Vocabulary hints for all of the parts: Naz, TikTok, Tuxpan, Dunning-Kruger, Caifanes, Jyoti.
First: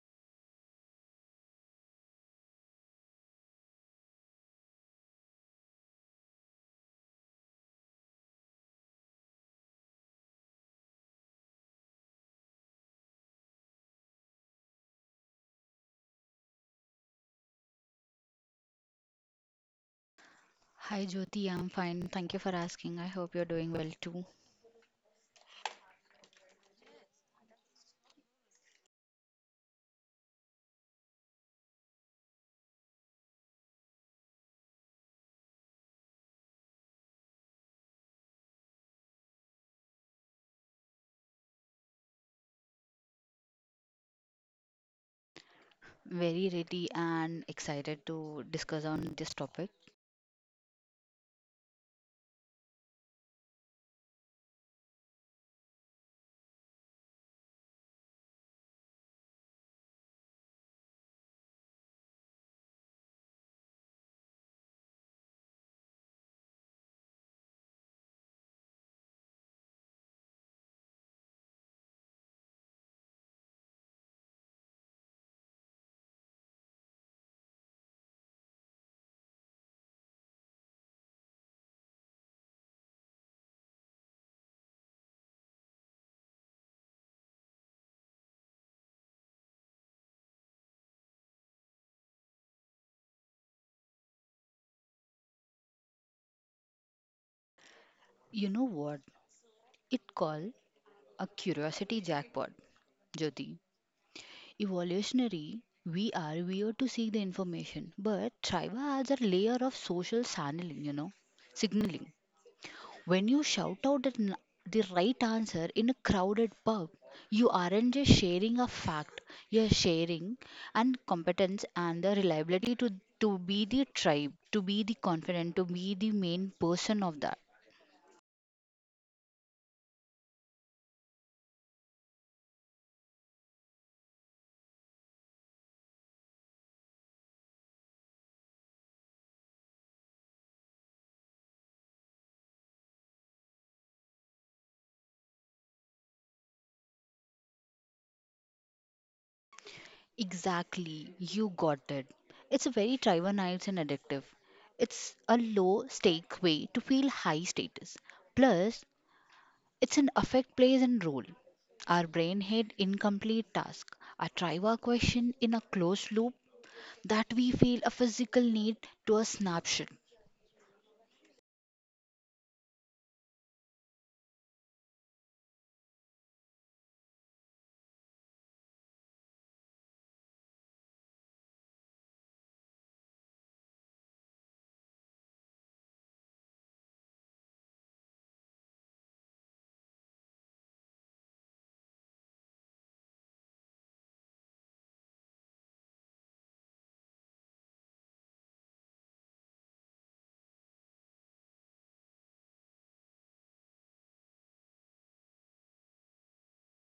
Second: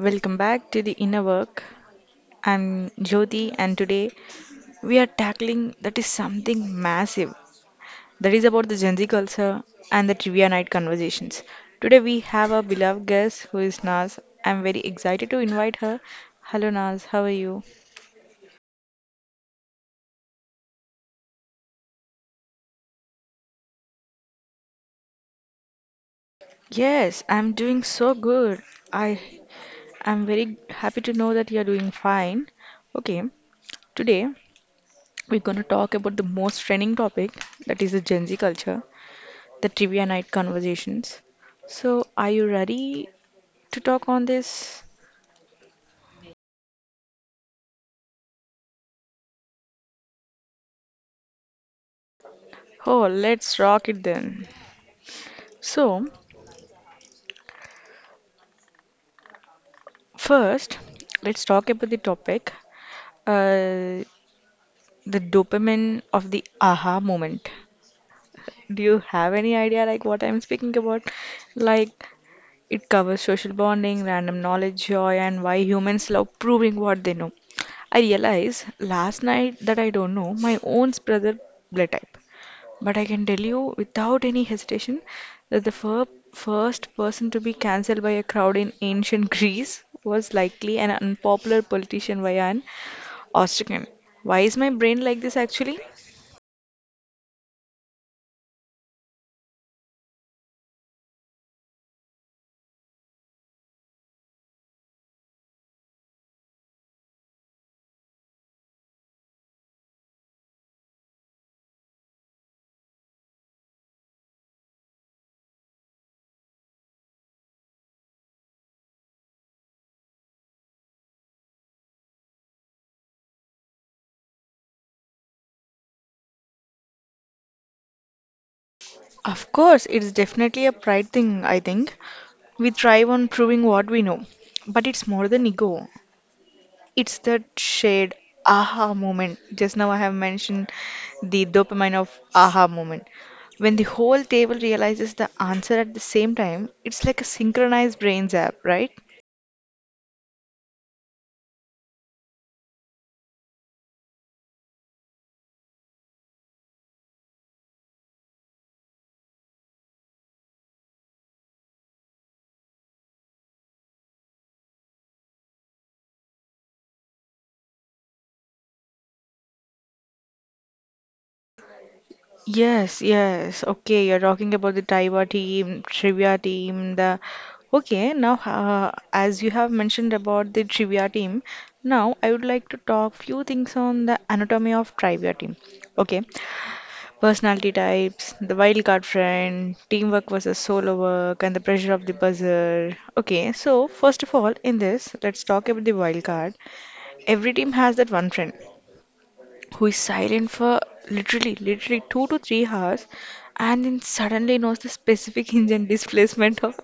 welcome back to the inner work. I'm Jyoti, and today we are tackling that is something massive, that is about the Gen Z culture and the trivia night conversations. Today we have our beloved guest who is Naz. I'm very excited to invite her. Hello Naz, how are you? Hi Jyoti, I'm fine. Thank you for asking. I hope you're doing well too. Yes, I'm doing so good. I am very happy to know that you're doing fine. Okay, today we're going to talk about the most trending topic, that is the Gen Z culture, the trivia night conversations. So, are you ready to talk on this? Very ready and excited to discuss on this topic. Oh, let's rock it then. So, first, let's talk about the topic, uh, the dopamine of the aha moment. Do you have any idea like what I'm speaking about? Like, it covers social bonding, random knowledge, joy, and why humans love proving what they know. I realized last night that I don't know my own brother blood type. But I can tell you without any hesitation that the first person to be cancelled by a crowd in ancient Greece was likely an unpopular politician via an ostracan. Why is my brain like this actually? You know what? It called a curiosity jackpot, Jyoti. Evolutionary, we are weird to seek the information, but tribal adds a layer of social signaling, signaling. When you shout out the right answer in a crowded pub, you aren't just sharing a fact, you're sharing and competence and the reliability to be the tribe, to be the confident, to be the main person of that. Of course, it's definitely a pride thing, I think. We thrive on proving what we know, but it's more than ego. It's that shared aha moment. Just now I have mentioned the dopamine of aha moment. When the whole table realizes the answer at the same time, it's like a synchronized brain zap, right? Exactly, you got it. It's a very trivialized and addictive. It's a low stake way to feel high status. Plus, it's an affect plays and role. Our brain had incomplete task, a triva question in a closed loop that we feel a physical need to a snapshot. Yes, yes. Okay, you're talking about the Taiwa team, trivia team, the. Okay, now as you have mentioned about the trivia team, now I would like to talk few things on the anatomy of trivia team. Okay, personality types, the wildcard friend, teamwork versus solo work, and the pressure of the buzzer. Okay, so first of all, in this, let's talk about the wildcard. Every team has that one friend who is silent for literally, literally 2 to 3 hours and then suddenly knows the specific engine displacement of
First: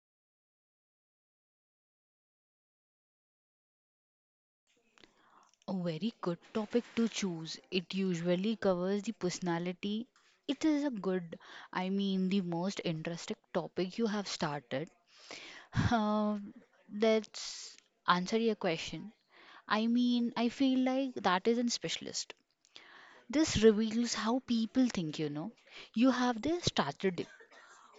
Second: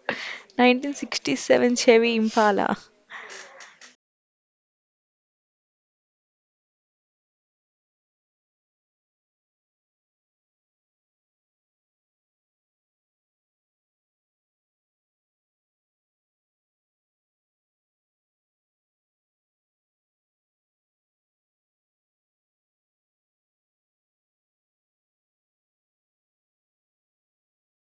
1967 Chevy Impala. A very good topic to choose. It usually covers the personality. It is a good, I mean, the most interesting topic you have started. Uh, let's answer your question. I mean, I feel like that is a specialist. This reveals how people think, you know. You have the strategist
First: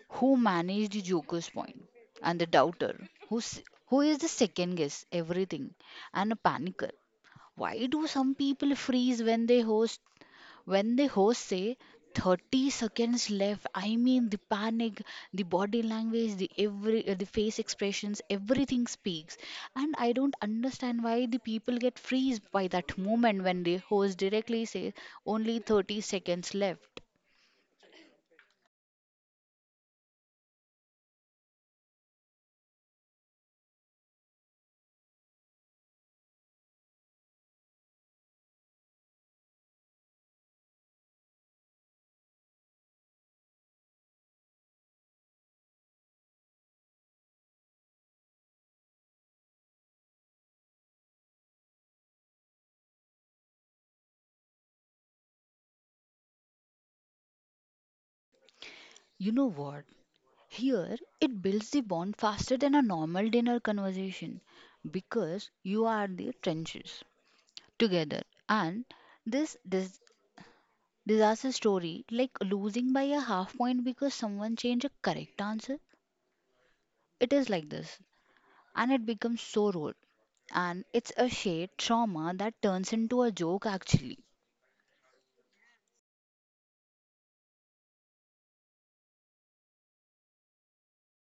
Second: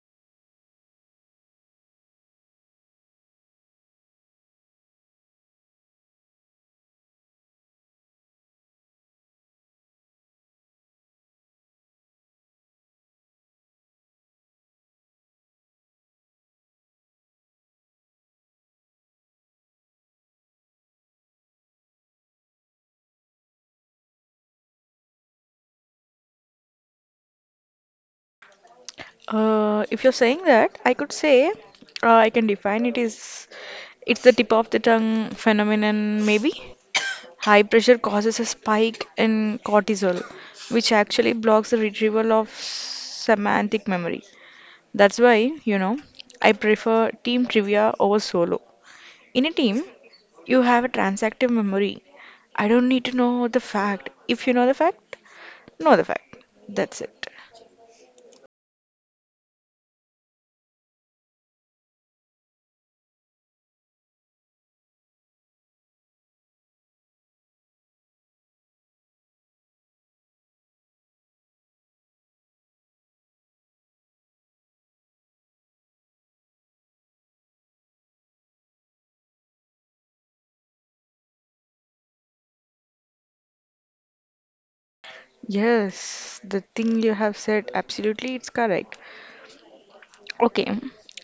who managed the Joker's point, and the doubter who is the second guess everything, and a panicker. Why do some people freeze when they host when the host say 30 seconds left, I mean the panic, the body language, the every the face expressions, everything speaks. And I don't understand why the people get freezed by that moment when the host directly says only 30 seconds left. If you're saying that, I could say I can define it is it's the tip of the tongue phenomenon, maybe. High pressure causes a spike in cortisol, which actually blocks the retrieval of semantic memory. That's why, you know, I prefer team trivia over solo. In a team, you have a transactive memory. I don't need to know the fact. If you know the fact, know the fact. That's it. You know what? Here, it builds the bond faster than a normal dinner conversation because you are the trenches together and this disaster story like losing by a half point because someone changed a correct answer, it is like this and it becomes so rude, and it's a shared trauma that turns into a joke actually. Yes, the thing you have said, absolutely, it's correct. Okay,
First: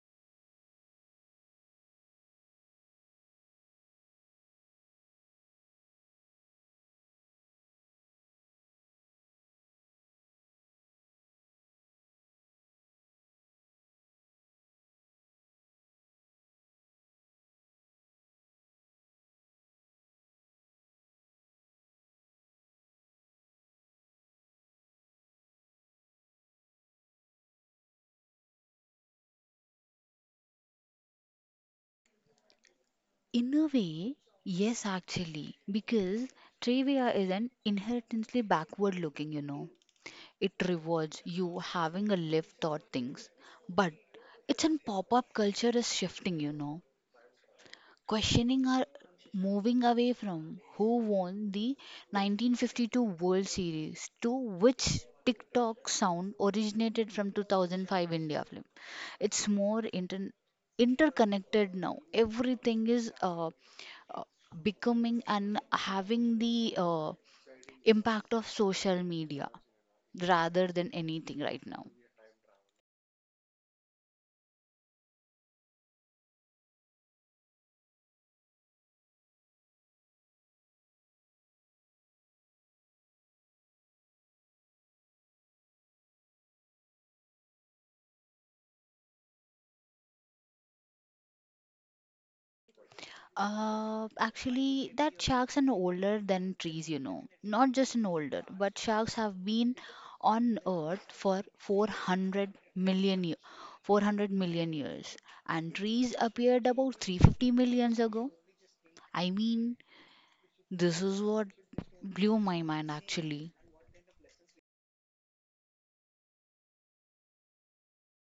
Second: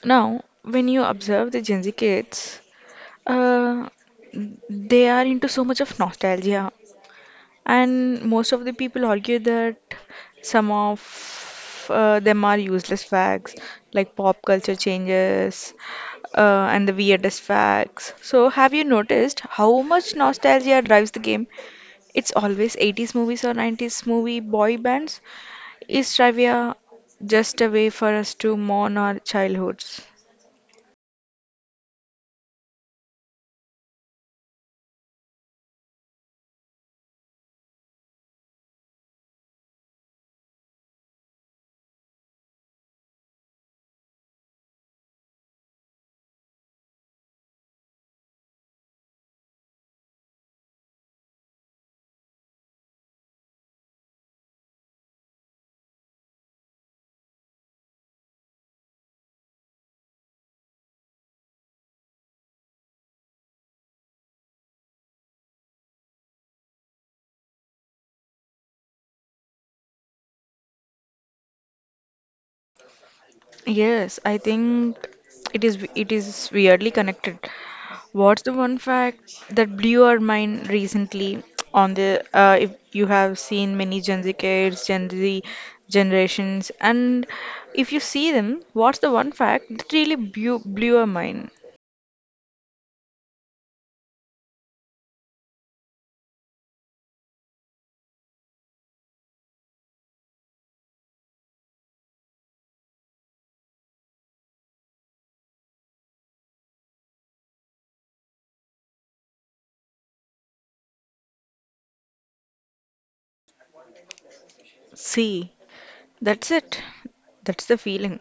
now when you observe the Gen Z kids, uh, they are into so much of nostalgia, and most of the people argue that some of them are useless facts like pop culture changes, and the weirdest facts. So have you noticed how much nostalgia drives the game? It's always 80s movies or 90s movie boy bands. Is trivia just a way for us to mourn our childhoods? In a way, yes, actually, because trivia is an inherently backward looking, you know. It rewards you having a lived thought things, but it's in pop-up culture is shifting, you know. Questioning are moving away from who won the 1952 World Series to which TikTok sound originated from 2005 India film. It's more interconnected now. Everything is uh, becoming and having the impact of social media rather than anything right now. Yes, I think it is weirdly connected. What's the one fact that blew our mind recently on the if you have seen many Gen Z kids, Gen Z generations, and if you see them, what's the one fact that really blew our mind? Actually, that sharks are older than trees, you know. Not just an older, but sharks have been on Earth for 400 million years. 400 million years. And trees appeared about 350 millions ago. I mean, this is what blew my mind actually. See, that's it. That's the feeling.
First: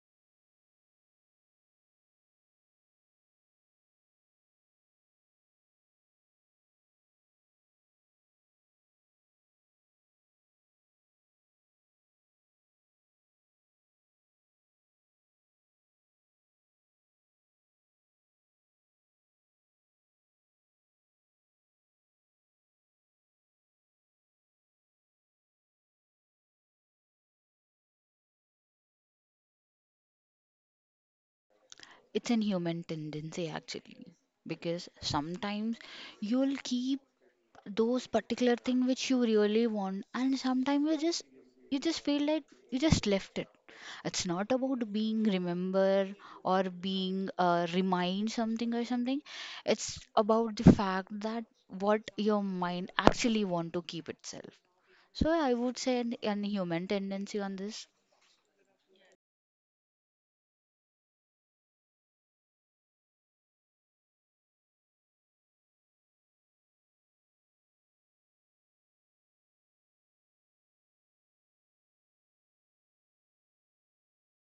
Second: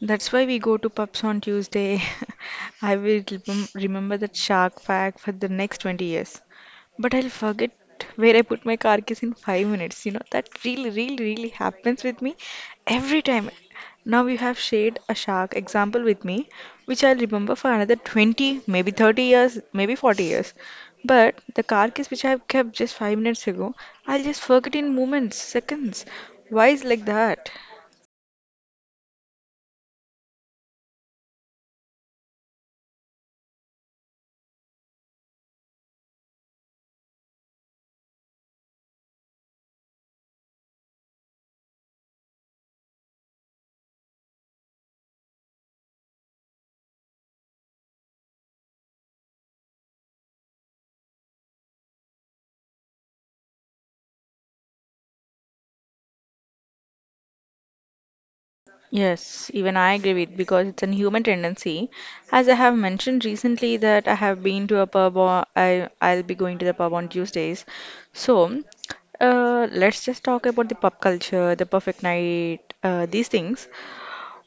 That's why we go to pubs on Tuesday. I will remember that shark fact for the next 20 years. But I'll forget where I put my car keys in 5 minutes. You know, that really, really, really happens with me every time. Now you have shared a shark example with me, which I'll remember for another 20, maybe 30 years, maybe 40 years. But the car keys which I've kept just 5 minutes ago, I'll just forget in moments, seconds. Why is like that? It's an human tendency actually. Because sometimes you'll keep those particular thing which you really want, and sometimes you just feel like you just left it. It's not about being remember or being remind something or something. It's about the fact that what your mind actually want to keep itself. So I would say an human tendency on this. Yes, even I agree with because it's a human tendency. As I have mentioned recently that I have been to a pub, or I'll be going to the pub on Tuesdays. So, let's just talk about the pub culture, the perfect night, these things.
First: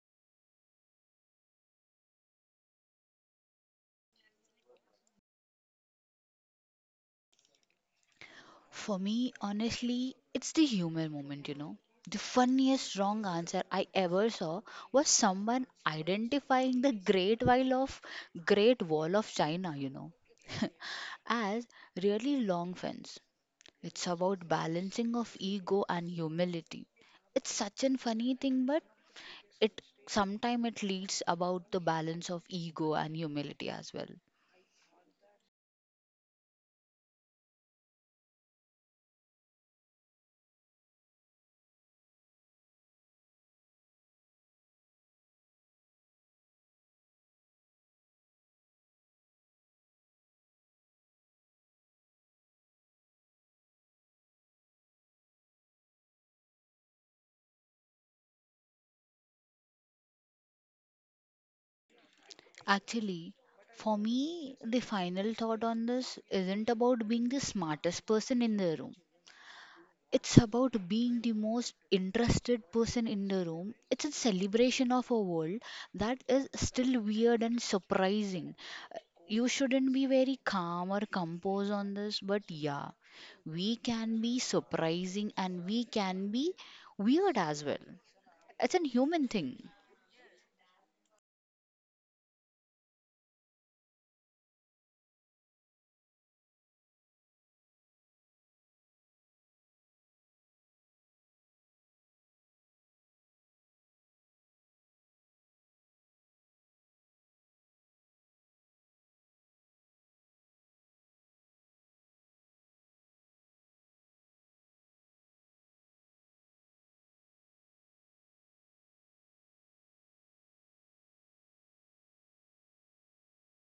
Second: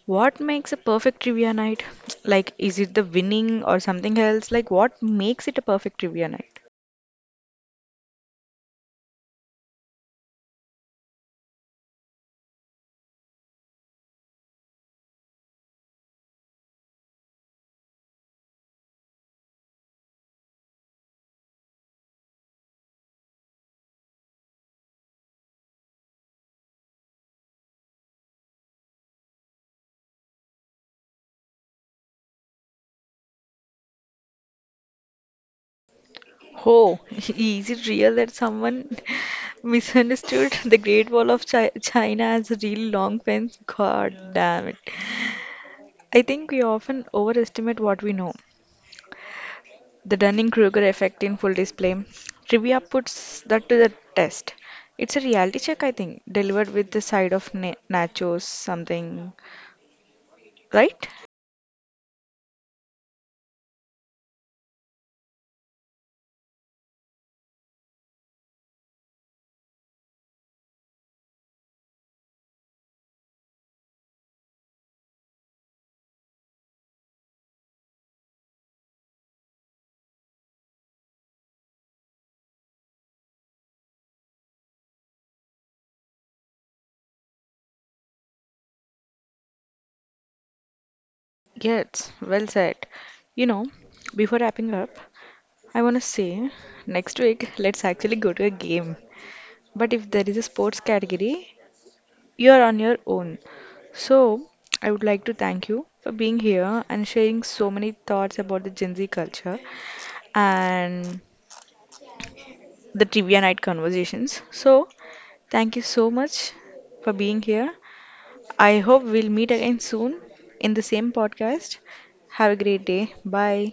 What makes a perfect trivia night? Like, is it the winning or something else? Like, what makes it a perfect trivia night? For me, honestly, it's the humor moment, you know. The funniest wrong answer I ever saw was someone identifying the Great Wall of China, you know, as really long fence. It's about balancing of ego and humility. It's such a funny thing, but it sometimes it leads about the balance of ego and humility as well. Oh, is it real that someone misunderstood the Great Wall of China as a real long fence? God damn it. I think we often overestimate what we know. The Dunning-Kruger effect in full display. Trivia puts that to the test. It's a reality check, I think, delivered with the side of na nachos, something, right? Actually, for me, the final thought on this isn't about being the smartest person in the room. It's about being the most interested person in the room. It's a celebration of a world that is still weird and surprising. Uh, You shouldn't be very calm or composed on this, but yeah, we can be surprising and we can be weird as well. It's a human thing. Yes, well said. You know, before wrapping up, I want to say next week, let's actually go to a game. But if there is a sports category, you are on your own. So, I would like to thank you for being here and sharing so many thoughts about the Gen Z culture and the trivia night conversations. So, thank you so much for being here. I hope we'll meet again soon in the same podcast. Have a great day. Bye.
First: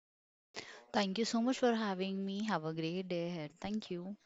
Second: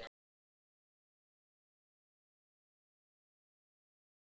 Thank you so much for having me. Have a great day ahead. Thank you.